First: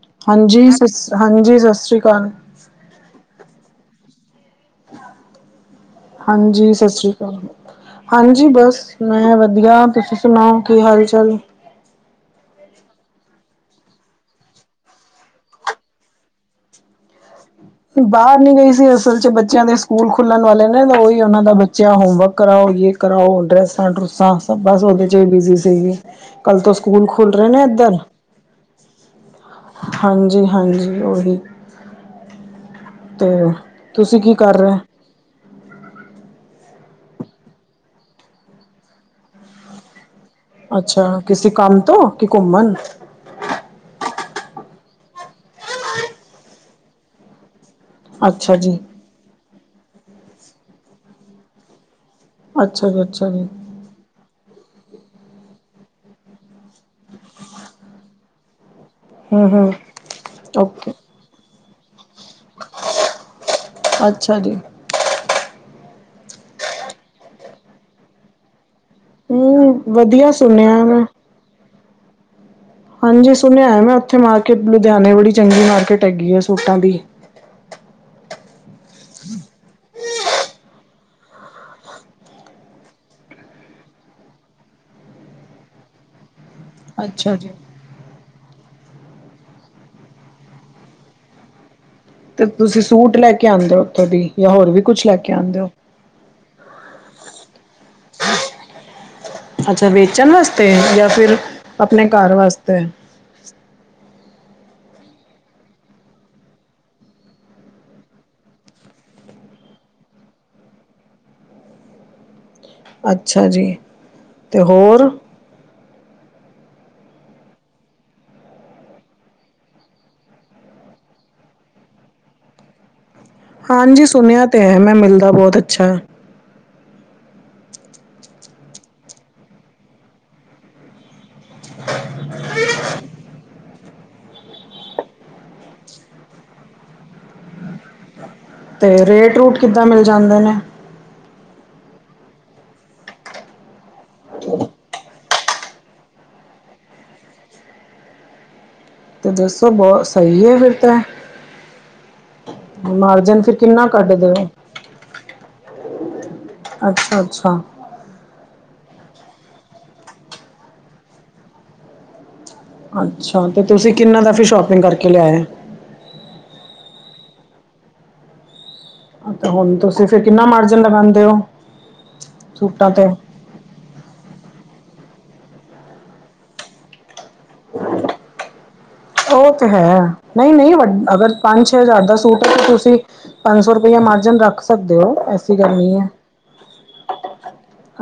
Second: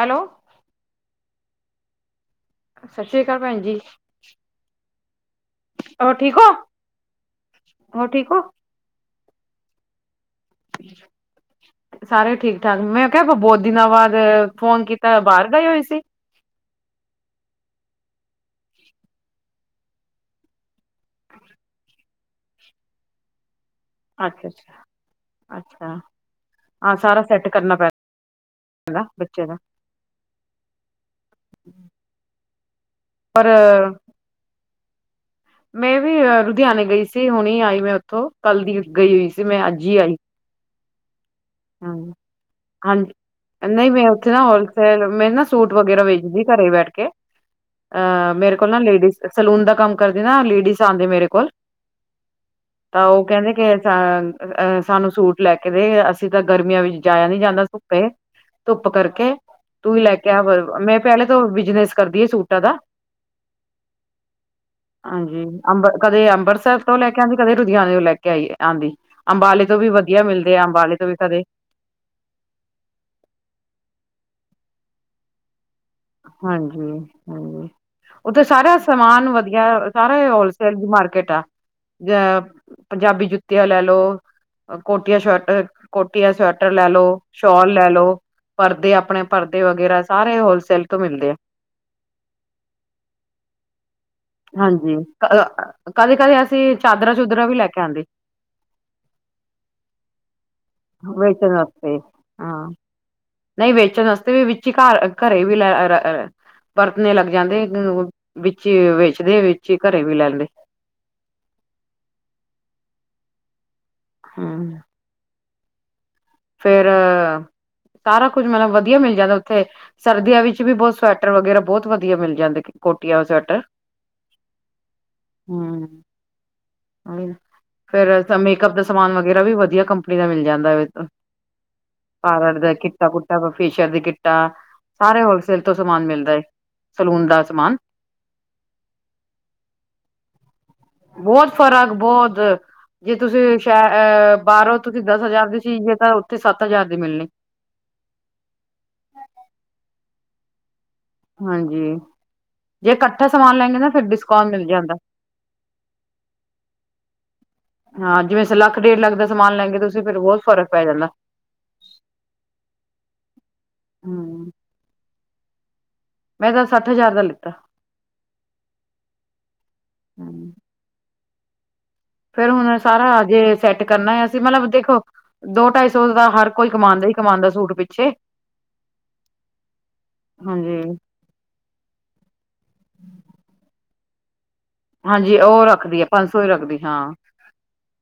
Hello ਹਾਂਜੀ ਸ ਹਾਂਜੀ ਸਤਿ ਸ਼੍ਰੀ ਅਕਾਲ ਸਤਿ ਸ੍ਰੀ ਅਕਾਲ ਭੈਣ ਜੀ ਹੋਰ ਠੀਕ ਹੋ ਹਾਂਜੀ ਸਤਿ ਸ੍ਰੀ ਅਕਾਲ ਹੋਰ ਠੀਕ ਹੋ ਹਾਂਜੀ ਬਸ ਮੈਂ ਵਧੀਆ ਤੁਸੀਂ ਸੁਣਾਓ ਕੀ ਹਾਲ ਚਾਲ ਹੈ ਸਾਰੇ ਠੀਕ ਠਾਕ ਮੈਂ ਕਿਹਾ ਬਹੁਤ ਦਿਨਾਂ ਬਾਅਦ ਫੋਨ ਕੀਤਾ ਬਾਹਰ ਗਏ ਹੋਏ ਸੀ ਬਾਹਰ ਨੀ ਗਈ ਸੀ ਅਸਲ ਚ ਬੱਚਿਆਂ ਦੇ ਸਕੂਲ ਖੁੱਲਣ ਵਾਲੇ ਨੇ ਤਾਂ ਉਹੀ ਉਹਨਾਂ ਦਾ ਬੱਚਿਆ ਹੋਮਵਰਕ ਯੇ ਕਰਾਓ ਯੇ ਕਰਾਓ ਬੋਲ ਰੇ ਸਡੂਸ ਸ ਅੱਛਾ ਸਭ ਅੱਛਾ ਬਸ ਉਹਦੇ ਚ ਵੀ ਬਿਜੀ ਅੱਛਾ ਸੀਗੀ ਕੱਲ ਤੋਂ ਸਕੂਲ ਖੁੱਲ ਰਹੇ ਨੇ ਇੱਧਰ ਹੈਨ ਬੱਚਿਆਂ ਦਾ ਹਾਂਜੀ-ਹਾਂਜੀ ਉਹੀ ਤੇ ਪਰ ਤੁਸੀਂ ਕੀ ਕਰ ਰਹੇ ਮੈਂ ਵੀ ਲੁਧਿਆਣੇ ਗਈ ਸੀ ਹੁਣੀ ਆਈ ਮੈਂ ਉੱਥੋਂ ਕੱਲ੍ਹ ਦੀ ਗਈ ਹੋਈ ਸੀ ਮੈਂ ਅੱਜ ਹੀ ਆਈ ਅੱਛਾ ਕਿਸੇ ਕੰਮ ਤੋਂ ਹਾਂਜੀ ਕਿ ਘੁੰਮਣ ਹਾਂਜੀ ਨਹੀਂ ਮੈਂ ਉੱਥੇ ਨਾ ਹੋਲਸੇਲ ਮੈਂ ਨਾ ਸੂਟ ਵਗੈਰਾ ਵੇਚਦੀ ਘਰੇ ਬੈਠ ਕੇ ਅਹ ਮੇਰੇ ਅੱਛਾ ਕੋਲ ਨਾ ਜੀ ਲੇਡੀਜ਼ ਸਲੂਨ ਦਾ ਕੰਮ ਕਰਦੀ ਨਾ ਲੇਡੀਜ਼ ਆਉਂਦੇ ਮੇਰੇ ਕੋਲ ਅੱਛਾ ਜੀ ਤਾਂ ਓ ਅੱਛਾ ਜੀ ਕੇਹਦੀ ਕਿ ਸਾਨ ਅਹ ਸਾਨੂੰ ਸੂਟ ਲੈ ਕੇ ਦੇ। ਅਸੀਂ ਤਾਂ ਗਰਮੀਆਂ ਵਿੱਚ ਜਾਇਆ ਨੀ ਜਾਂਦਾ ਧੁੱਪੇ ਧੁੱਪ ਕਰਕੇ ਹੂੰ ਹੂੰ ਤੂੰ ਈ ਲੈ ਕੇ ਆ। ਓਕੇ ਮੈਂ ਪੇਲੇ ਤੇ ਓ ਬਿਜਨਸ ਕਰਦੀ ਏ ਸੂਟਾਂ ਦਾ। ਅੱਛਾ ਜੀ ਹਾਂਜੀ ਅੰਬ ਕਦੇ ਅੰਬਰਸਰ ਤੋਂ ਲੈ ਕੇ ਆਂਦੀ ਕਦੇ ਲੁਧਿਆਣੇ ਤੋਂ ਲੈ ਕੇ ਆਈਏ। ਆਂਦੀ ਅੰਬਾਲੇ ਤੋਂ ਹੂੰ, ਵੀ ਵਧੀਆ ਮਿਲਦੇ ਆ ਸੁਣਿਆ ਅੰਬਾਲੇ ਮੈਂ। ਤੋਂ ਵੀ ਕਦੇ- ਹਾਂਜੀ ਸੁਣਿਆ ਮੈਂ ਓਥੇ ਮਾਰਕੀਟ ਲੁਧਿਆਣੇ ਬੜੀ ਚੰਗੀ ਮਾਰਕੀਟ। ਹੈਗੀ ਹੈ ਸੂਟਾਂ ਦੀ। ਹਾਂਜੀ ਹਾਂ ਉੱਥੇ ਸਾਰਾ ਸਮਾਨ ਵਧੀਆ ਸਾਰੇਾ ਹੋਲਸੇਲ ਦੀ ਮਾਰਕੀਟ ਆ ਜ ਪੰਜਾਬੀ ਜੁੱਤੀਆਂ ਲੈ ਲਓ। ਕੋਟੀਆ ਸਵੈਟਰ ਅ ਕੋਟੀਆ ਸਵੈਟਰ ਟਰ ਲੈ ਲੋ, ਅੱਛਾ ਜੀ। ਸ਼ੋਲ ਲੈ ਲੋ, ਪਰਦੇ ਆਪਣੇ ਪਰਦੇ ਵਗੈਰਾ ਸਾਰੇ ਹੋਲਸੇਲ ਤੋਂ ਮਿਲਦੇ ਆ। ਤੇ ਤੁਸੀਂ ਸੂਟ ਲੈ ਕੇ ਆਂਦੇ ਓਥੋਂ ਦੀ ਯਾ ਹੋਰ ਵੀ ਕੁਝ ਲੈ ਕੇ ਆਂਦੇ ਓ। ਕਦੇ ਕਦੇ ਅਸੀਂ ਚਾਦਰਾਂ ਚੂਦਰਾਂ ਵੀ ਲੈ ਕੇ ਆਂਦੇ। ਅੱਛਾ ਵੇਚਣ ਵਸਤੇ ਜਾਂ ਫਿਰ ਵੇਚਣ ਵਾਸਤੇ ਆਪਣੇ ਘਰ ਹਾਂ। ਵਸਤੇ ਨਈ ਵੇਚਣ ਵਸਤੇ ਵੀ ਵਿੱਚ ਵੀ ਘਰ ਘਰੇ ਵੀ ਲੈ ਅਰ ਰ ਪਰਤਣੇ ਲੱਗ ਜਾਂਦੇ ਵਿੱਚਈ ਵੇਚਦੇ ਵਿੱਚ ਈ ਘਰੇ ਵੀ ਲੈਂਦੇ। ਅੱਛਾ ਜੀ ਹੂੰ। ਤੇ ਹੋਰ ਫੇਰ ਸਾਰਾ ਕੁੱਝ ਮਤਲਬ ਵਧੀਆ ਮਿਲ ਜਾਂਦਾ ਓਥੇ। ਸਰਦੀਆਂ ਵਿੱਚ ਵੀ ਬੋਤ ਸਵੈਟਰ ਵਗੈਰਾ ਬੋਤ ਵਧੀਆ ਮਿਲ ਜਾਂਦੇ ਕੋਟੀਆਂ ਸਵੈਟ ਹਾਂਜੀ ਸੁਣਿਆ ਤੇ ਹੈ ਮੈਂ ਮਿਲਦਾ ਬੋਤ ਅੱਛਾ। ਹੂੰ। ਫੇਰ ਮੇਕਅਪ ਦਾ ਸਮਾਨ ਵਗੈਰਾ ਵੀ ਵਧੀਆ ਕੰਪਨੀ ਦਾ ਮਿਲ ਜਾਂਦਾ ਵੇ। ਪਾਵਰ ਦਾ ਕਿੱਟਾ ਕੁੱਟਾ ਦਾ ਫੈਸ਼ ਸ਼ੀਅਰ ਦੀ ਕਿਤਾ ਸਾਰੇ ਹੋਲਸੇਲ ਤੋਂ ਸਮਾਨ ਮਿਲਦਾ ਏ, ਸਲੂਨ ਦਾ ਸਮਾਨ। ਤੇ ਰੇਟ ਰੂਟ ਕਿੱਦਾਂ ਮਿਲ ਜਾਂਦੇ ਨੇ। ਬੋਤ ਫਰਕ ਬੋਦ। ਜੇ ਤੁਸੀਂ ਸ਼ ਅਹ ਬਾਰੋਂ ਤੁਸੀਂ ਦਸ ਹਜ਼ਾਰ ਦੀ ਚੀਜ਼ ਤਾਂ ਓਥੇ ਸੱਤ ਹਜ਼ਾਰ ਦੀ ਮਿਲਣੀ। ਤੇ ਦੱਸੋ ਬਹੁਤ ਸਈ ਏ ਫਿਰ ਤਾਂ। ਹਾਂਜੀ ਜ ਕੱਠਾ ਮਾਰਜਨ ਸਮਾਨ ਲੈਂਣੇ ਕਿੰਨਾ ਨਾ ਫਿਰ ਕੱਢਦੇ ਹੋ? ਡਿਸਕੋਂਟ ਮਿਲ ਜਾਂਦਾ। ਅੱਛਾ ਅੱਛਾ ਹਾਂ ਜਿਵੇਂ ਅਸੀ ਲੱਖ ਡੇਢ ਲੱਖ ਦਾ ਸਮਾਨ ਲੈਗੇ ਤੁਸੀ ਫੇਰ ਬੋਤ ਫਰਕ ਪੈ ਜਾਂਦਾ। ਅੱਛਾ ਤੇ ਤੁਸੀਂ ਕਿੰਨਾ ਦਾ ਫਿਰ ਹਮ ਸ਼ੋਪਿੰਗ ਕਰਕੇ ਲਿਆਏ। ਮੈਂ ਤਾਂ ਸੱਠ ਹਜ਼ਾਰ ਦਾ ਲਿੱਤਾ। ਹੁਣ ਤੁਸੀਂ ਫਿਰ ਹਮ ਕਿੰਨਾ ਮਾਰਜਨ ਲਗਾਂਦੇ ਓ। ਫੇਰ ਹੁਣ ਏ ਸਾਰਾ ਆਜੇ। ਸੈੱਟ ਕਰਨਾ ਅਸੀਂ ਮਤਲਬ ਦੇਖੋ ਦੋ ਢਾਈ ਸੌ ਦਾ ਹਰ ਕੋਈ ਕਮਾਦਾ ਈ ਕਮਾਂਦਾ। ਓ ਤੇ ਹੈ ਨਈ ਨਈ ਹਾਂਜੀ ਵਡ ਅਗਰ ਪੰਜ ਛੇ ਹਜ਼ਾਰ ਦਾ ਸੂਟ ਤੁਸੀਂ ਪੰਜ ਸੌ ਰੁਪਇਆ ਮਾਰਜਨ ਰੱਖ ਸਕਦੇ ਹੋ ਹਾਂਜੀ ਐਸੀ ਉਹ ਗੱਲ ਨਹੀਂ ਰੱਖਦੀ ਏ ਹੈ ਪੰਜ ਸੌ ਈ ਰੱਖਦੀ। ਹਾਂ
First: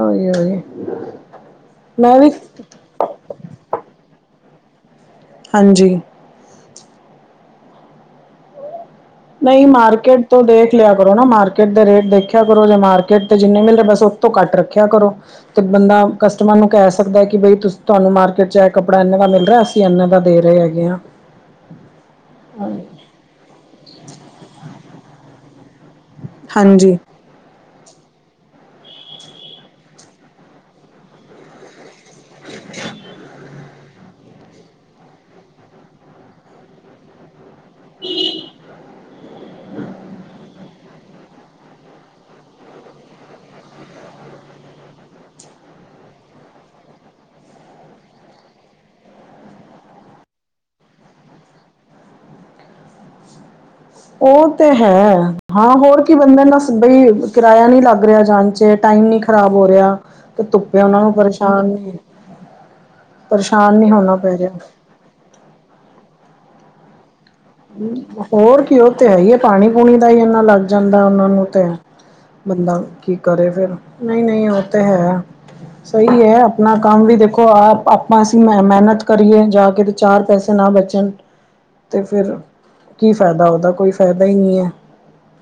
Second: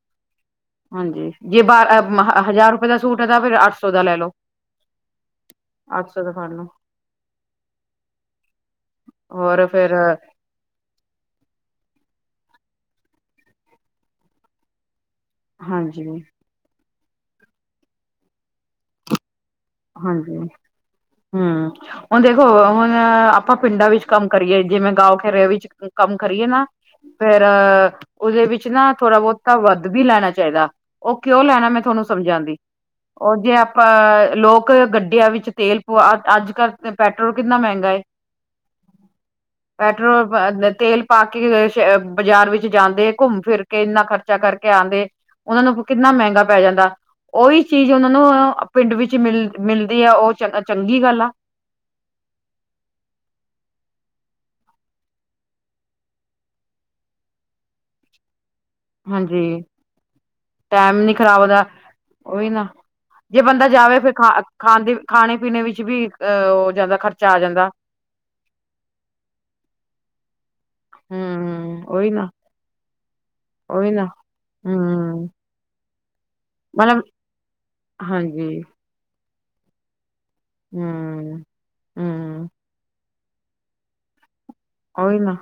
ਉਹੀ ਉਹੀ ਹਾਂਜੀ ਜੇ ਬਾਰ ਆ ਮੈਂ ਵੀ ਆ ਹਜ਼ਾਰ ਰੁਪਏ ਦਾ ਸੂਟ ਏ ਤਾਂ ਫੇਰ ਅੱਠ ਸੌ ਦਾ ਲੈ ਲੋ। ਹਾਂਜੀ ਤੇ ਸਾਨੂੰ, ਨਈ ਹੋਰ ਫੇਰ ਮਾਰਕੀਟ, ਤੋਂ ਦੇਖ ਲਿਆ ਕਰੋ, ਨਾ ਮਾਰਕੀਟ ਦੇ ਰੇਟ ਦੇਖਿਆ ਕਰੋ, ਜਾਂ ਮਾਰਕੀਟ ਤੇ ਜਿੰਨੇ ਮਿਲਦੇ ਬਸ ਓਤੋਂ ਘੱਟ ਰੱਖਿਆ ਕਰੋ। ਤੇ ਬੰਦਾ ਹਾਂਜੀ ਕਸਟਮਰ ਨੂੰ ਕੈ ਸਕਦਾ, ਕਿ ਬਈਂ ਤਾਨੂੰ ਮਾਰਕੀਟ' ਚ ਏ ਕੱਪੜਾ ਏਨਾਂ ਦਾ ਮਿਲ ਰਿਆ। ਹਾਂਜੀ ਹੂੰ ਹੁਣ ਦੇਖੋ ਔ ਹੁਣ ਆ ਆਪਾਂ ਪਿੰਡਾਂ ਵਿੱਚ ਕੰਮ ਕਰੀਏ, ਜਿਵੇਂ ਗਾਓ ਖੇਰੇ ਵਿੱਚ ਕੰਮ ਕਰੀਏ ਨਾ। ਹਾਂਜੀ ਫੇਰ ਓਦੇ ਵਿੱਚ ਨਾ ਥੋੜਾ ਬੋਤਾ ਵੱਧ ਵੀ ਲੈਣਾ ਚਾਈਦਾ, ਔ ਕਿਉਂ ਲੈਣਾ ਮੈਂ ਤਾਨੂੰ ਸਮਝਾਉਂਦੀ, ਉਹ ਜੇ ਆਪਾਂ ਲੋਕ ਗੱਡਿਆਂ ਵਿੱਚ ਤੇਲ ਪੁਆ ਅੱਜ ਕੱਲ੍ਹ ਪੈਟਰੋਲ ਕਿੰਨਾ ਮਹਿੰਗਾ ਹੈ, ਪੈਟਰੋਲ ਤੇਲ ਪਾ ਕੇ ਬਾਜ਼ਾਰ ਵਿੱਚ ਜਾਂਦੇ, ਘੁੰਮ ਫਿਰ ਕੇ ਇੰਨਾ ਖਰਚਾ ਕਰਕੇ ਆਉਂਦੇ ਉਹਨਾਂ ਨੂੰ ਕਿੰਨਾ ਮਹਿੰਗਾ ਪੈ ਜਾਂਦਾ, ਉਹੀ ਚੀਜ਼ ਉਹਨਾਂ ਨੂੰ ਪਿੰਡ ਵਿੱਚ ਮਿਲ ਮਿਲਦੀ ਆ ਉਹ ਚੰ ਚੰਗੀ ਗੱਲ ਆ। ਉਹ ਤੇ ਹੈ, ਹਾਂ ਹੋਰ ਕੀ ਬੰਦੇ ਨਾ ਬਈ ਕਿਰਾਇਆ ਨਹੀਂ ਲੱਗ ਰਿਹਾ ਜਾਣ ਚ ਟਾਈਮ ਨੀ ਹਾਂਜੀ ਖ਼ਰਾਬ ਹੋ ਰਿਹਾ, ਤੇ ਤੁੁੱਪੇ ਟੈਮ ਉਹਨਾ ਨੂੰ ਨੀ ਖ਼ਰਾਬ ਹੁੰਦਾ ਪਰੇਸ਼ਾਨ ਉਹੀ ਨਾ ਜੇ ਬੰਦਾ ਪਰੇਸ਼ਾਨ ਨਹੀਂ ਜਾਵੇ ਫਿਰ ਹੋਣਾ ਖਾ ਪੈਜੇ। ਖਾਣ ਦੇ ਖਾਣੇ ਪੀਣੇ ਵਿੱਚ ਵੀ ਅਹ ਔ ਜਾਂਦਾ ਖਰਚਾ ਆ ਜਾਂਦਾ। ਹੋਰ ਕਿ ਉਹ ਤੇ ਹੈ ਹੀ ਹੈ, ਪਾਣੀ ਪੂਣੀ ਦਾ ਹੀ ਇਨਾ ਲੱਗ ਜਾਂਦਾ ਉਹਨਾਂ ਨੂੰ ਤੇ। ਹੂੰ ਉਹੀ ਨਾ ਬੰਦਾ ਕੀ ਕਰੇ ਫਿਰ ਉਹੀ ਨਾ ਨਹੀਂ-ਨਹੀਂ ਉਹ ਤੇ ਹੈ, ਹੂੰ ਸਹੀ ਹੈ। ਆਪਣਾ ਮਤਲਬ ਕੰਮ ਵੀ ਦੇਖੋ, ਆਪ ਆਪਾਂ ਅਸੀਂ ਹਾਂਜੀ ਮੈ ਮੇਨਤ ਕਰੀਏ ਜਾ ਕੇ ਤੇ ਚਾਰ ਪੈਸੇ ਨਾ ਬਚਣ ਹੂੰ ਅਤੇ ਫਿਰ ਹੂੰ, ਕੀ ਫੈਦਾ ਓਦਾ, ਕੋਈ ਫੈਦਾ ਈ ਨਈ ਐ। ਓਈ ਨਾ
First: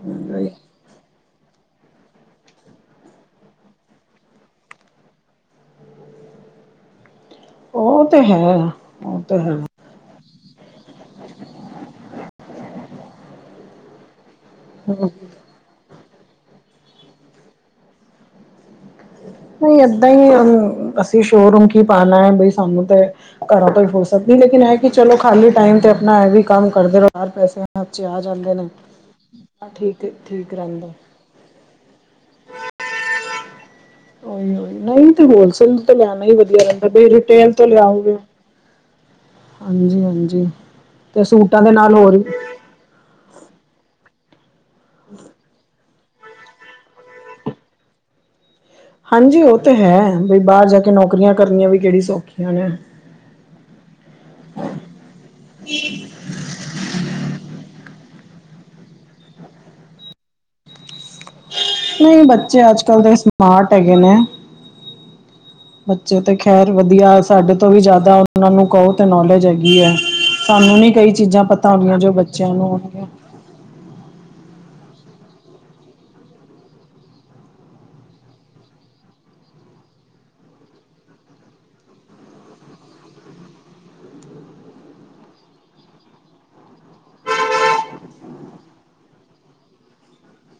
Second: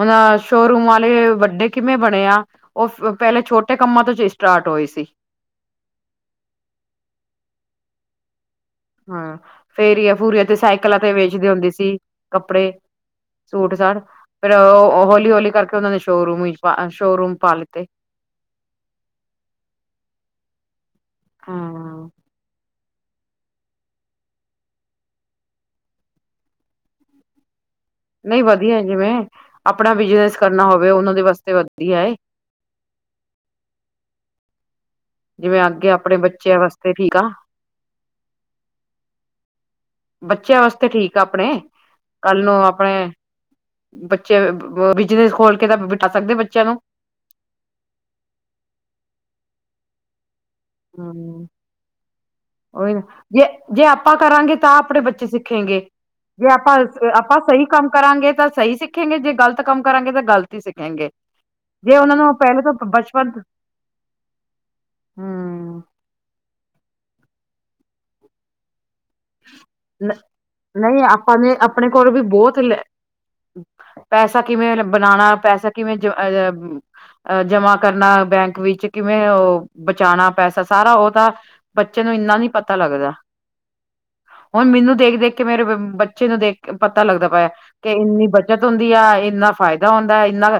ਹੁਣ ਸ਼ੋਰੂਮ ਵਾਲੇ ਵੱਡੇ ਕਿਵੇਂ ਬਣੇ ਆ। ਓ ਫ ਪੈਲੇ ਛੋਟੇ ਕੰਮਾਂ ਤੋਂ 'ਚ ਈ ਸਟਾਰਟ ਹੋਏ ਸੀ। ਉਹ ਤੇ ਹੈ। ਉਹ ਹੂੰ, ਤੇ ਹੈ ਫੇਰੀਆਂ ਫੂਰੀਆਂ ਤੇ ਸਾਈਕਲਾਂ ਤੇ ਵੇਚਦੇ ਹੁੰਦੇ ਸੀ, ਕੱਪੜੇ ਸੂਟ- ਸਾਟ। ਫਿਰ ਹਮ ਉਹ ਹੌਲੀ, ਹੌਲੀ ਕਰਕੇ ਉਹਨਾਂ ਨੇ ਸ਼ੋ-ਰੂਮ ਸ਼ੋ-ਰੂਮ ਪਾ ਲਿਤੇ। ਨਹੀਂ ਏਦਾਂ ਹੀ ਏ ਅਸੀਂ ਸ਼ੋਰੂਮ ਕੀ ਹੂੰ ਪਾਣਾ ਹੈ, ਬਈ ਸਾਨੂੰ ਤੇ ਘਰੋਂ ਤੋਂ ਹੀ ਫੁਰਸਤ ਨਹੀ, ਲੇਕਿਨ ਇਹ ਕਿ ਚਲੋ ਖਾਲੀ ਟਾਈਮ ਤੇ ਆਪਣਾ ਇਹ ਵੀ ਕੰਮ ਕਰਦੇ ਰਹੋ ਚਾਰ ਪੈਸੇ ਹੱਥ 'ਚ ਆ ਨਹੀਂ ਜਾਂਦੇ ਨੇ ਵਧੀਆ, ਜਿਵੇਂ ਹਾਂ ਆਪਣਾ ਠੀਕ ਬਿਜਨਸ ਠੀਕ ਕਰਨਾ ਰਹਿੰਦਾ ਹੋਵੇ, ਉਹਨਾਂ ਦੇ ਵਾਸਤੇ ਵਧੀਆ ਏ। ਉਹੀ-ੳਹੀ ਨਹੀਂ ਤੇ ਜਿਵੇਂ ਹੋਲਸੇਲ ਅੱਗੇ ਤੋਂ ਆਪਣੇ ਲਿਆਣਾ ਈ ਬੱਚਿਆਂ ਵਧੀਆ ਰਹਿੰਦਾ ਵਾਸਤੇ ਬ ਠੀਕ ਆ ਰਿਟੇਲ ਤੋਂ ਲਿਆਉਗੇ। ਹਾਂਜੀ, ਹਾਂਜੀ ਬੱਚਿਆਂ ਵਾਸਤੇ ਠੀਕ ਆ ਤੇ ਆਪਣੇ ਸੂਟਾਂ ਦੇ ਨਾਲ ਹੋਰ ਕੱਲ ਆਪਣੇ ਬੱਚੇ ਬਿਜਨਸ ਖੋਲ ਕੇ ਤਾਂ ਬਿਠਾ, ਸਕਦੇ ਬੱਚਿਆਂ ਨੂੰ। ਹਾਂਜੀ ਉਹ ਤੇ ਹੈ, ਬਈ ਬਾਹਰ ਜਾ ਕੇ ਨੌਕਰੀਆਂ ਹੂੰ ਕਰਨੀਆਂ ਵੀ ਕਿਹੜੀ ਸੌਖੀਆਂ ਨੇ। ਉਹੀ ਜੇ, ਜੇ ਆਪਾਂ ਕਰਾਂਗੇ ਤਾਂ ਆਪਣੇ ਬੱਚੇ ਸਿੱਖੇਗੇ ਜੇ ਆਪਾਂ ਆਪਾਂ ਸਹੀ ਕੰਮ ਕਰਾਂਗੇ, ਤਾਂ ਸਹੀ ਸਿੱਖੇਗੇ ਜੇ ਗ਼ਲਤ ਕੰਮ ਕਰਾਂਗੇ ਤਾਂ ਗ਼ਲਤ ਹੀ ਸਿੱਖੇਗੇ। ਜੇ ਉਹਨਾਂ ਨਹੀਂ ਨੂੰ ਬੱਚੇ ਪਹਿਲੇ ਤੋਂ ਅੱਜ-ਕੱਲ੍ਹ ਦੇ ਬਚਪਨ ਸਮਾਰਟ ਹੈਗੇ ਨੇ ਹਮ ਜੇ ਤੇ ਖੈਰ ਵਧੀਆ ਸਾਡੇ ਤੋਂ ਵੀ ਜ਼ਿਆਦਾ ਉਹਨਾਂ ਨੂੰ ਕਹੋ ਨੌਲੇਜ ਹੈਗੀ ਏ, ਸਾਨੂੰ ਨੀ ਨਹੀਂ ਕਈ ਆਪਾਂ ਚੀਜ਼ਾਂ ਨੇ ਪਤਾ ਆਪਣੇ ਹੁੰਦਿਆਂ ਕੋਲ ਜੋ ਵੀ ਬੱਚਿਆਂ ਬਹੁਤ ਲੈ ਨੂੰ ਪੈਸਾ ਕਿਵੇਂ ਬਣਾਉਣਾ ਪੈਸਾ ਕਿਵੇਂ ਅ ਜਮਾ ਕਰਨਾ ਬੈਂਕ ਵਿੱਚ ਕਿਵੇਂ, ਉਹ ਬਚਾਉਣਾ ਪੈਸਾ ਸਾਰਾ ਉਹ ਤਾਂ ਬੱਚੇ ਨੂੰ ਇੰਨਾ ਨੀ ਪਤਾ ਲੱਗਦਾ। ਹੁਣ ਮੈਨੂੰ ਦੇਖ-ਦੇਖ ਕੇ ਮੇਰੇ ਬੱਚੇ ਨੂੰ ਦੇਖ ਪਤਾ ਲੱਗਦਾ, ਪਾਇਆ ਕਿ ਇੰਨੀ ਬੱਚਤ ਹੁੰਦੀ ਆ, ਇੰਨਾ ਫਾਇਦਾ ਹੁੰਦਾ ਇੰਨਾ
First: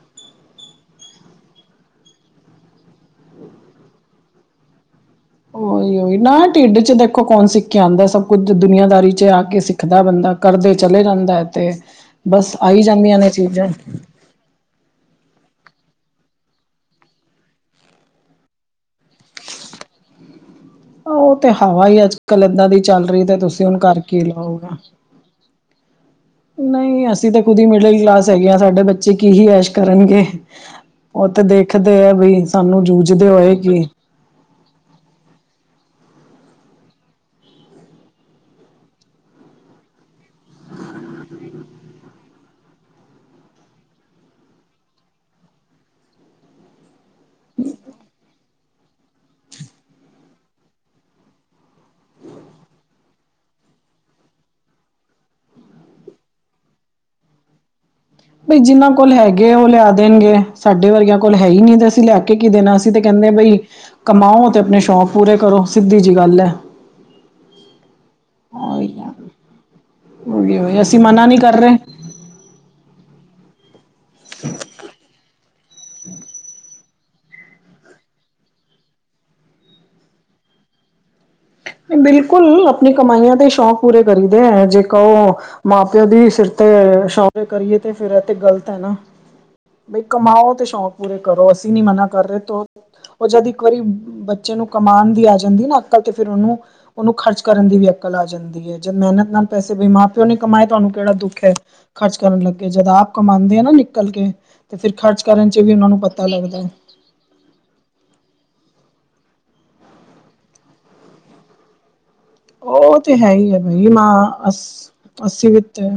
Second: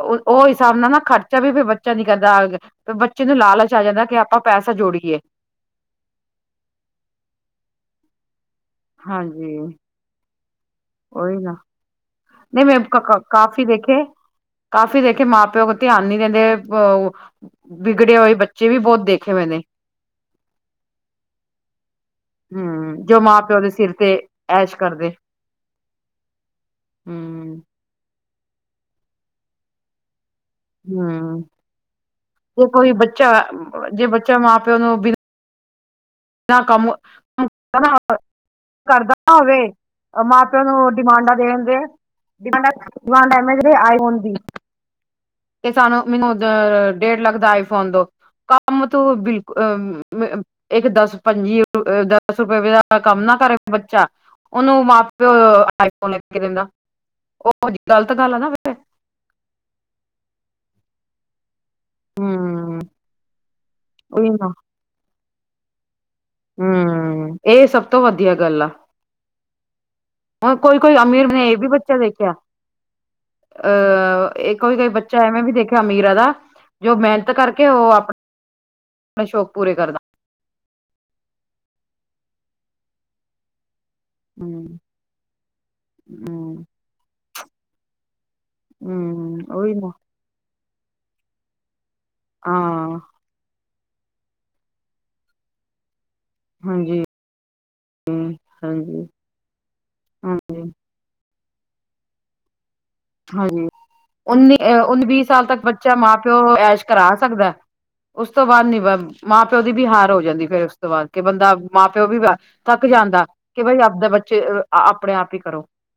ਉਹ ਹਿਸਾਬ ਨਾਲ ਨਾ ਖਰਚਾ ਵੀ ਫਿਰ ਬੱਚਾ ਨੀ ਕਰਦਾ ਆ ਤੇ ਬੱਚੇ ਨੂੰ ਲਾਲਚ ਆ ਜਾਂਦਾ, ਕਿ ਆਪਾਂ ਪੈਸਾ ਜੋੜੀਏ। ਉਹੀ ਉਹੀ ਨਾ ਢਿੱਡ ਚ ਦੇਖੋ, ਕੌਣ ਸਿੱਖ ਆਦਾ ਸਭ ਕੁੱਝ ਦੁਨੀਆਂਦਾਰੀ ਚ ਆ ਹਾਂਜੀ ਕੇ ਸਿੱਖਦਾ ਬੰਦਾ। ਕਰਦੇ ਚਲੇ ਉਹੀ ਜਾਂਦਾ ਏ, ਨਾ ਤੇ ਬਸ ਨਹੀਂ ਮੈਂ ਆਈ ਜਾਂਦੀਆਂ ਨੇ ਕਾਫ਼ੀ ਚੀਜ਼ਾਂ। ਦੇਖੇ ਕਾਫ਼ੀ ਦੇਖ ਮਾਂ ਪਿਓ ਧਿਆਨ ਨੀ ਦਿੰਦੇ, ਬ ਔ ਵਿਗੜੇ ਹੋਏ ਬੱਚੇ ਵੀ ਬਹੁਤ ਦੇਖੇ ਮੈਨੇ। ਉਹ ਤੇ ਹਵਾ ਹੀ ਅੱਜ-ਕੱਲ ਏਦਾਂ ਦੀ ਹੂੰ ਚੱਲ ਜੋ ਰਹੀ ਤੇ ਮਾਂ ਪਿਓ ਤੁਸੀਂ ਦੇ ਉਹਨੂੰ ਸਿਰ ਤੇ ਕਰਕੇ ਲਓਗੇ। ਐਸ਼ ਕਰਦੇ ਨਹੀਂ-ਨਹੀ ਅਸੀਂ ਤਾਂ ਖੁਦ ਹੂੰ ਹੀ ਮਿਡਲ ਕਲਾਸ ਹੈਗੇ, ਹਾਂ ਸਾਡੇ ਬੱਚੇ ਕੀ ਹੀ ਐਸ਼ ਕਰਨਗੇ। ਉਹ ਤੇ ਹੂੰ ਦੇਖਦੇ ਆ ਵੀ ਸਾਨੂੰ ਜੂਝਦੇ ਹੋਏ ਕਿ ਚਲ ਮਾਂ ਪਿਓ ਨੂੰ ਬਿ ਨਾ ਕੰਮ ਕਰਦਾ ਨਾ ਹੋਵੇ, ਮਾਂ ਪਿਓ ਨੂੰ ਡਿਮਾਂਡਾਂ ਦੇਣ ਦੇ ਡਿਮਾਂਡ ਆਏ ਹੋਂਦੀ ਤੇ ਸਾਨੂੰ ਮੈਨੂੰ ਔਦਰ ਡੇਢ ਲੱਖ ਦਾ ਆਈਫੋਨ ਦੌ, ਕੰਮ ਤੂੰ ਬਿਲਕੁਲ ਇੱਕ ਦੱਸ ਪੰਜੀ ਦਸ ਰੁਪਏ ਦਾ ਕੰਮ ਨਾ ਕਰੇ ਬੱਚਾ ਉਹਨੂੰ ਮਾਂ ਪਿਓ ਆਈਫੋਨ ਲੈ ਕੇ ਦਿੰਦਾ, ਉਹ ਜਿਹੀ ਗ਼ਲਤ ਗੱਲ ਆ ਨਾ ਬਈ ਜਿਨਾਂ ਕੋਲ ਹੈਗੇ ਉਹ ਲਿਆ ਦੇਣਗੇ, ਸਾਡੇ ਵਰਗਿਆਂ ਕੋਲ ਹੈ ਹੀ ਨਹੀ ਤੇ ਲੈ ਕੇ ਕੀ ਦੇਣਾ ਹਮ ਅਸੀ ਤੇ ਕਹਿੰਦੇ ਬਈ ਉਹੀ ਕਮਾਓ, ਨਾ ਤੇ ਆਪਣੇ ਸ਼ੌਕ ਪੂਰੇ ਕਰੋ ਸਿੱਧੀ ਜਿਹੀ ਗੱਲ ਹੈ ਹੂੰ, ਇਹ ਸਭ ਤੋਂ ਵਧੀਆ ਗੱਲ ਆ ਉਹੀ ਹੁਣ ਉਹੀ ਕੋਈ-ਕੋਈ, ਅਸੀਂ ਮਨਾ ਅਮੀਰ ਨਹੀਂ ਕਰ ਇਹ ਵੀ ਰਹੇ ਬੱਚਾ ਦੇਖਿਆ ਅਹ ਇੱਕ ਕੋਈ ਬੱਚਾ ਹੈ, ਮੈਂ ਵੀ ਦੇਖਿਆ ਅਮੀਰਾ ਦਾ ਜੋ ਮਿਹਨਤ ਕਰਕੇ, ਉਹ ਆਪਣਾ ਆਪਣੇ ਸ਼ੌਕ ਪੂਰੇ ਕਰਦਾ ਬਿਲਕੁਲ ਆਪਣੀ ਕਮਾਈਆਂ ਤੇ ਸ਼ੌਂਕ ਪੂਰੇ ਕਰੀ ਦੇ ਹਮ ਜੇ ਕਹੋ, ਉਹ ਮਾਂ ਪਿਓ ਦੀ ਸਿਰ ਹਮ ਤੇ ਸ਼ੋ ਪਰੇ ਕਰੀਏ, ਤੇ ਫੇਰ ਇਹ ਤੇ ਗਲਤ ਹੈ, ਨਾ ਹਮ ਉਹੀ ਨਾ ਬਈ ਕਮਾਓ ਤੇ ਸ਼ੌਂਕ ਪੂਰੇ ਕਰੋ ਅਸੀਂ ਨੀ ਮਨਾ ਕਰ ਰਹੇ ਤੋ, ਹਾਂ ੳਹ ਜਦ ਇੱਕ ਵਾਰੀ ਬੱਚੇ ਨੂੰ ਕਮਾਣ ਦੀ ਆ ਜਾਂਦੀ ਨਾ ਅਕਲ ਤੇ ਫਿਰ ਉਹਨੂੰ ਹਾਂਜੀ ਉਹਨੂੰ ਖਰਚ ਕਰਨ ਦੀ ਵੀ ਅਕਲ ਆ ਜਾਂਦੀ ਏ, ਜਦ ਹਾਂਜੀ ਮਿਹਨਤ ਨਾਲ ਪੈਸੇ ਬਈ ਮਾਂ ਪਿਓ ਨੇ ਹਾਂਜੀ ਕਮਾਏ ਤੁਹਾਨੂੰ ਕਿਹੜਾ ਦੁੱਖ ਹੈ, ਖਰਚ ਕਰਨ ਲੱਗੇ ਜਦ ਆਪ ਕਮਾਉਂਦੇ ਆ ਹਾਂਜੀ ਨਾ ਨਿਕਲ ਕੇ, ਉੱਨੀ ਤੇ ਅ ਫਿਰ ਉੱਨੀ ਖਰਚ ਵੀਹ ਸਾਲ ਕਰਨ ਚ ਤੱਕ ਵੀ ਉਹਨਾਂ ਬੱਚਾ ਨੂੰ ਮਾਂ ਪਤਾ ਪਿਓ ਲੱਗਦਾ ਏ। ਐਸ਼ ਕਰਾ ਸਕਦਾ ਏ। ਉਸ ਤੋਂ ਬਾਅਦ ਨੀ ਮਾਂ ਪਿਓ ਦੀ ਵੀ ਹਾਰ ਹੋ ਜਾਂਦੀ, ਫੇਰ ਉਸ ਤੋਂ ਬਾਅਦ ਕੇ ਬੰਦਾ ਮਾਂ ਪਿਓ ਵੀ ਤੱਖ ਉਹ ਤੇ ਜਾਂਦਾ ਹੈ ਹੀ ਹੈ ਕਿ ਬਾਈ, ਬਈ ਆਪਦੇ ਮਾਂ ਬੱਚੇ ਅਸ ਆਪਣੇ ਆਪ ਹੀ ਅੱਸੀ ਕਰੋ।। ਵਿੱਚ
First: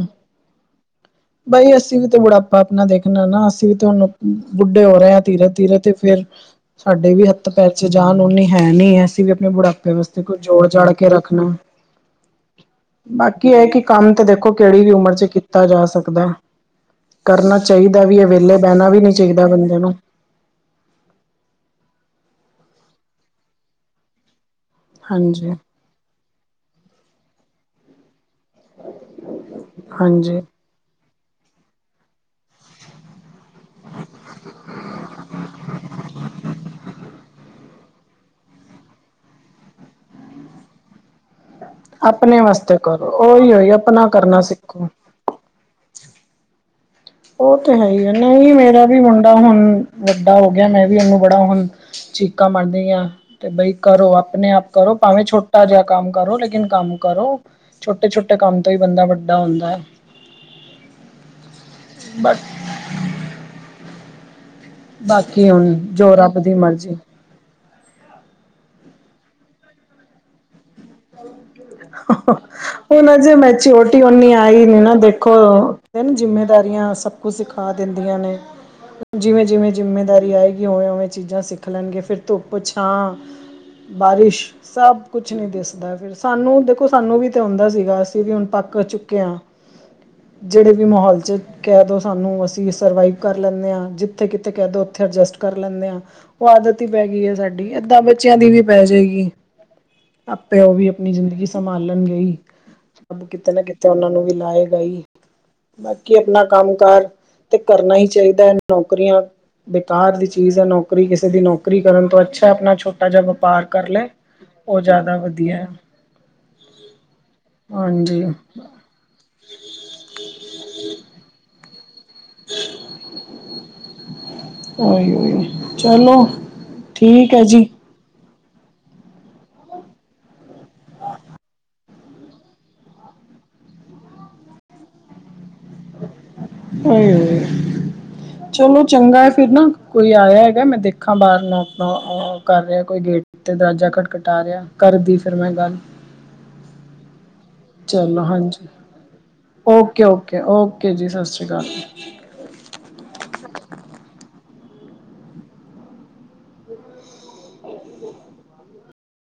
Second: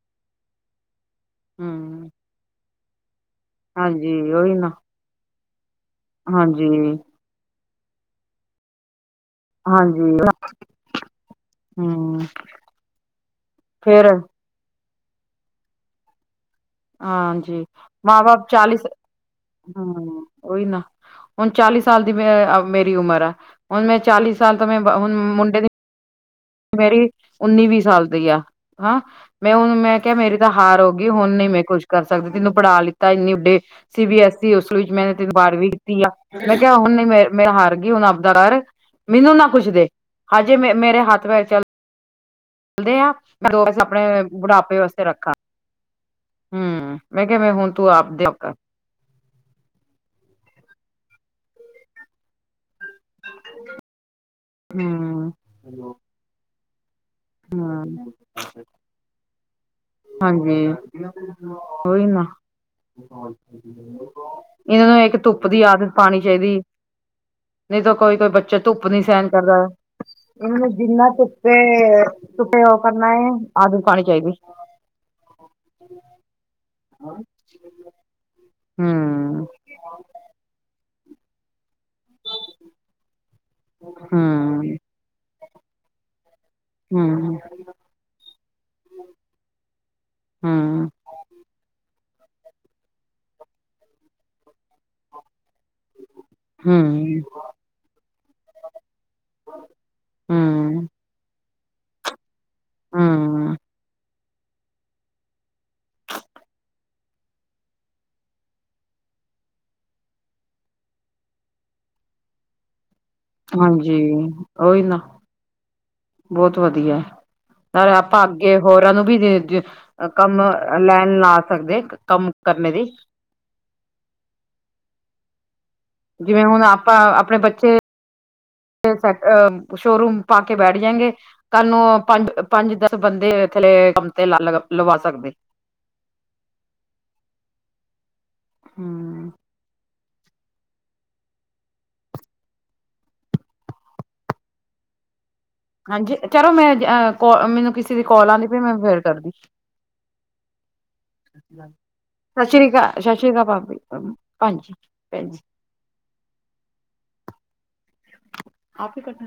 ਬਾਈ ਅਸੀਂ ਵੀ ਹਮ ਤੇ ਬੁਢਾਪਾ, ਆਪਣਾ ਦੇਖਨਾ ਨਾ ਅਸੀਂ ਵੀ ਤੇ ਹੁਣ ਹਾਂਜੀ ਉਹੀ ਨਾ ਬੁੱਢੇ ਹੋ ਰਹੇ ਹਾਂ, ਧੀਰੇ-ਧੀਰੇ ਤੇ ਫੇਰ ਹਾਂਜੀ ਸਾਡੇ ਵੀ ਹੱਥ ਪੈਰ ਚ, ਜਾਨ ੳਨੀ ਹੈ ਨੀ ਅਸੀ ਵੀ ਆਪਣੇ ਬੁਢਾਪੇ ਹਾਂਜੀ ਵਾਸਤੇ ਕੋਈ ਜੋੜ ਜਾੜ ਕੇ ਰੱਖਣਾ ਹਮ ਬਾਕੀ ਇਹ ਕਿ ਫੇਰ ਕੰਮ ਤੇ ਦੇਖੋ, ਕਿਹੜੀ ਵੀ ਉਮਰ ਚ ਕੀਤਾ ਜਾ ਸਕਦਾ ਕਰਨਾ ਹਾਂਜੀ ਚਾਹੀਦਾ ਵੀ ਮਾਂ ਹੈ, ਬਾਪ ਵਿਹਲੇ ਚਾਲੀ ਬਹਿਣਾ ਵੀ ਨੀ ਚਾਹੀਦਾ ਬੰਦੇ ਨੂੰ ਹਮ ਉਹੀ ਨਾ ਹੁਣ ਚਾਲੀ ਸਾਲ ਦੀ ੳਮਰ, ਮੇਰੀ ਉਮਰ ਹੈ ਹੁਣ ਮੈਂ ਚਾਲੀ ਸਾਲ ਤੋ ਮੈਂ ਹੁਣ ਹਾਂਜੀ ਮੁੰਡੇ ਦੀ ਮੇਰੀ ਉੱਨੀ ਵੀਹ ਸਾਲ ਦੀ ਆ ਹੈ, ਮੈਂ ਹੁਣ ਮੈਂ ਕਿਹਾ ਮੇਰੀ ਹਾਂਜੀ ਤਾਂ ਹਾਰ ਹੋ ਗਈ ਹੁਣ ਨਹੀ, ਮੈਂ ਕੁਛ ਕਰ ਸਕਦੀ, ਤੈਨੂੰ ਪੜ੍ਹਾ ਲਿੱਤਾ ਇੰਨੇ ਵੱਡੇ ਸੀ ਬੀ ਐਸ ਉਸ ਵਿੱਚ ਮੈ ਤਿੰਨ ਬਾਰਵੀਂ ਕੀਤੀ ਆ ਮੈਂ ਕਿਹਾ ਹੁਣ ਨੀ ਮੇ ਮੇਰਾ ਹਾਰ ਗਈ ਹੁਣ ਆਪਦਾ ਡਰ ਮੈਨੂੰ ਨਾ ਕੁੱਛਦੇ ਹਜੇ ਮੇ ਮੇਰੇ ਹੱਥ ਆਪਣੇ ਵਾਸਤੇ ਚਲਦੇ ਆ ਕਰੋ ਉਹੀ ਉਹੀ ਆਪਣਾ ਆਪਣੇ ਕਰਨਾ ਬੁਢਾਪੇ ਸਿੱਖੋ ਵਾਸਤੇ ਰੱਖਾਂ ਹੂੰ, ਮੈਂ ਕਿਹਾ ਮੈਂ ਉਹ ਤੇ ਹੁਣ ਹੈ ਤੂੰ ਹੀ ਆ, ਆਪਦੇ ਨਹੀ ਹੂੰ ਮੇਰਾ ਵੀ ਮੁੰਡਾ ਬੜਾ ਹੁਣ ਵੱਡਾ ਹੋ ਗਿਆ, ਮੈਂ ਵੀ ਇਹਨੂੰ ਬੜਾ ਹੁਣ ਚੀਕਾ ਮਾਰਦੀ ਹਾ ਤੇ ਬਈ ਕਰੋ, ਆਪਣੇ ਆਪ ਕਰੋ, ਭਾਵੇਂ ਛੋਟਾ ਜਿਹਾ ਹੂੰ ਕੰਮ ਕਰੋ ਲੇਕਿਨ ਕੰਮ ਕਰੋ ਛੋਟੇ-ਛੋਟੇ ਕੰਮ ਤੋਂ ਹੀ ਬੰਦਾ ਵੱਡਾ ਹੁੰਦਾ ਹੈ ਹਾਂਜੀ, ਉਹੀ ਨਾ ਇਹਨਾਂ ਨੂੰ ਇੱਕ ਧੁੱਪ ਬਾਕੀ ਦੀ ਹੁਣ ਆਦਤ ਜੋ ਪਾਣੀ ਰੱਬ ਦੀ ਚਾਹੀਦੀ। ਮਰਜ਼ੀ ਨਹੀ ਤਾਂ ਕੋਈ-ਕੋਈ ਬੱਚਾ ਧੁੱਪ ਨੀ ਸਹਿਣ ਕਰਦਾ, ਇਹ ਜਿੰਨਾ ਧੁੱਪੇ ਧੁੱਪੇ ਉਹ ਕਰਨਾ ਹੁਣ ਹੈ ਅਜੇ ਆਦਤ ਮੈਂਚਯੌਰਟੀ ਪਾਣੀ ਚਾਹੀਦੀ ੳਨੀ ਆਇ ਨ ਨਾ ਦੇਖੋ, ਨਾ ਜਿੰਮੇਦਾਰੀਆਂ ਸਭ ਕੁਛ ਸਿਖਾ ਦਿੰਦੀਆਂ ਨੇ ਹਮ ਜਿਵੇਂ-ਜਿਵੇਂ ਜਿੰਮੇਦਾਰੀ ਆਏਗੀ, ਉਵੇ-ਉਵੇ ਚੀਜ਼ਾਂ ਸਿੱਖ ਲੈਣਗੇ ਫਿਰ ਧੁੱਪ ਛਾ ਬਾਰਿਸ਼ ਹਮ ਸਬ ਕੁਛ ਨਹੀ ਦਿਸ ਫਿਰ ਸਾਨੂੰ ਦੇਖੋ ਸਾਨੂੰ ਵੀ ਹਮ ਤੇ ਆਉਂਦਾ ਸੀਗਾ, ਅਸੀ ਵੀ ਹੁਣ ਪੱਕ ਚੁੱਕੇ ਹਾ ਜਿਹੜੇ ਵੀ ਹਮ ਮਾਹੌਲ ਚ ਕਹਿ ਦੋ ਸਾਨੂੰ ਅਸੀਂ ਸਰਵਾਈਵ ਕਰ ਲੈਂਨੇ ਆਂ, ਜਿੱਥੇ ਕਿੱਥੇ ਕਹਿ ਦੋ ਉੱਥੇ ਅਡਜਸਟ ਕਰ ਲੈਂਨੇ ਆਂ। ਉਹ ਆਦਤ ਹੀ ਪੈ ਹਮ ਗੀ ਐ ਸਾਡੀ, ਏਦਾਂ ਬੱਚਿਆਂ ਦੀ ਵੀ ਪੈ ਜੇਗੀ। ਪਿਓ ਵੀ ਹਮ ਆਪਣੀ ਜ਼ਿੰਦਗੀ ਸੰਭਾਲਣਗੇ ਈ, ਸਭ ਕਿਤੇ ਹਮ ਨਾ ਕਿਤੇ ਉਹਨਾਂ ਨੂੰ ਵੀ ਲਾਏਗਾ ਈ। ਬਾਕੀ ਆਪਣਾ ਕੰਮ-ਕਾਰ ਤੇ ਕਰਨਾ ਹੀ ਚਾਹੀਦਾ ਐ, ਨੌਕਰੀਆਂ ਬੇਕਾਰ ਦੀ ਚੀਜ਼ ਐ ਨੌਕਰੀ, ਕਿਸੇ ਦੀ ਨੌਕਰੀ ਕਰਨ ਤੋਂ ਅੱਛਾ, ਆਪਣਾ ਛੋ ਛੋਟਾ ਜਾਂ ਵਪਾਰ ਕਰ ਹਾਂਜੀ ਲੈ, ਉਹ ਉਹੀ ਨਾ ਜ਼ਾਦਾ ਵਧੀਆ। ਹੈ ਬਹੁਤ ਵਧੀਆ, ਨਾਲ ਹਾਂਜੀ ਆਪਾਂ ਅੱਗੇ ਹੋ ਹੋਰਾਂ ਨੂੰ ਵੀ ਵੀ ਕੰਮ ਲੈਣ ਲਾ ਸਕਦੇ, ਕੰਮ ਕਰਨੇ ਦੀ ਓਹੀ, ਚਲੋ ਜਿਵੇਂ ਹੁਣ ਠੀਕ ਹੈ ਜੀ। ਸੈਟ ਅ ਸ਼ੋਰੂਮ ਪਾ ਕੇ ਬੈਠ ਜਾਂਅਗੇ। ਕੱਲ੍ਹ ਨੂੰ ਓਹ ਪੰਜ- ਪੰਜ ਦਸ ਬੰਦੇ ਥੱਲੇ ਕੰਮ ਤੇ ਲ ਲਾ ਲਵਾ ਸਕਦੇ। ਹੂੰ, ਚਲੋ ਚੰਗਾ ਏ ਹੂੰ ਫਿਰ ਨਾ ਕੋਈ ਆਇਆ ਹੈਗਾ, ਮੈਂ ਦੇਖਾ ਬਾਹਰ ਨੋਕ ਨੋ ਓਹ ਕਰ ਰਿਆ ਕੋਈ ਗੇਟ। ਤੇ ਦਰਵਾਜਾ ਖਟਖਟਾ ਰਿਆ, ਕਰਦੀ ਫਿਰ ਮੈਂ ਗੱਲ। ਹਾਂਜੀ, ਚਲੋ ਮੈਂ ਅ ਕੋ ਮੈਨੂੰ ਕਿਸੇ ਦੀ ਚਲੋ ਕਾਲ ਆਉਂਦੀ ਪਈ ਹਾਂਜੀ, ਮੈਂ ਫੇਰ ਕਰਦੀ ਓਕੇ- ਓਕੇ -ਓਕੇ ਜੀ, ਸਾਸ ਰੀ ਕਾਲ। ਸ਼ਸਰੀ ਕਾਲ, ਸ਼ਸਰੀ ਕਾਲ ਭਾਬੀ, ਭੈਣ ਜੀ -ਭੈਣ ਜੀ। [unintelligible] ਆਪ ਈ ਕੱਟਨ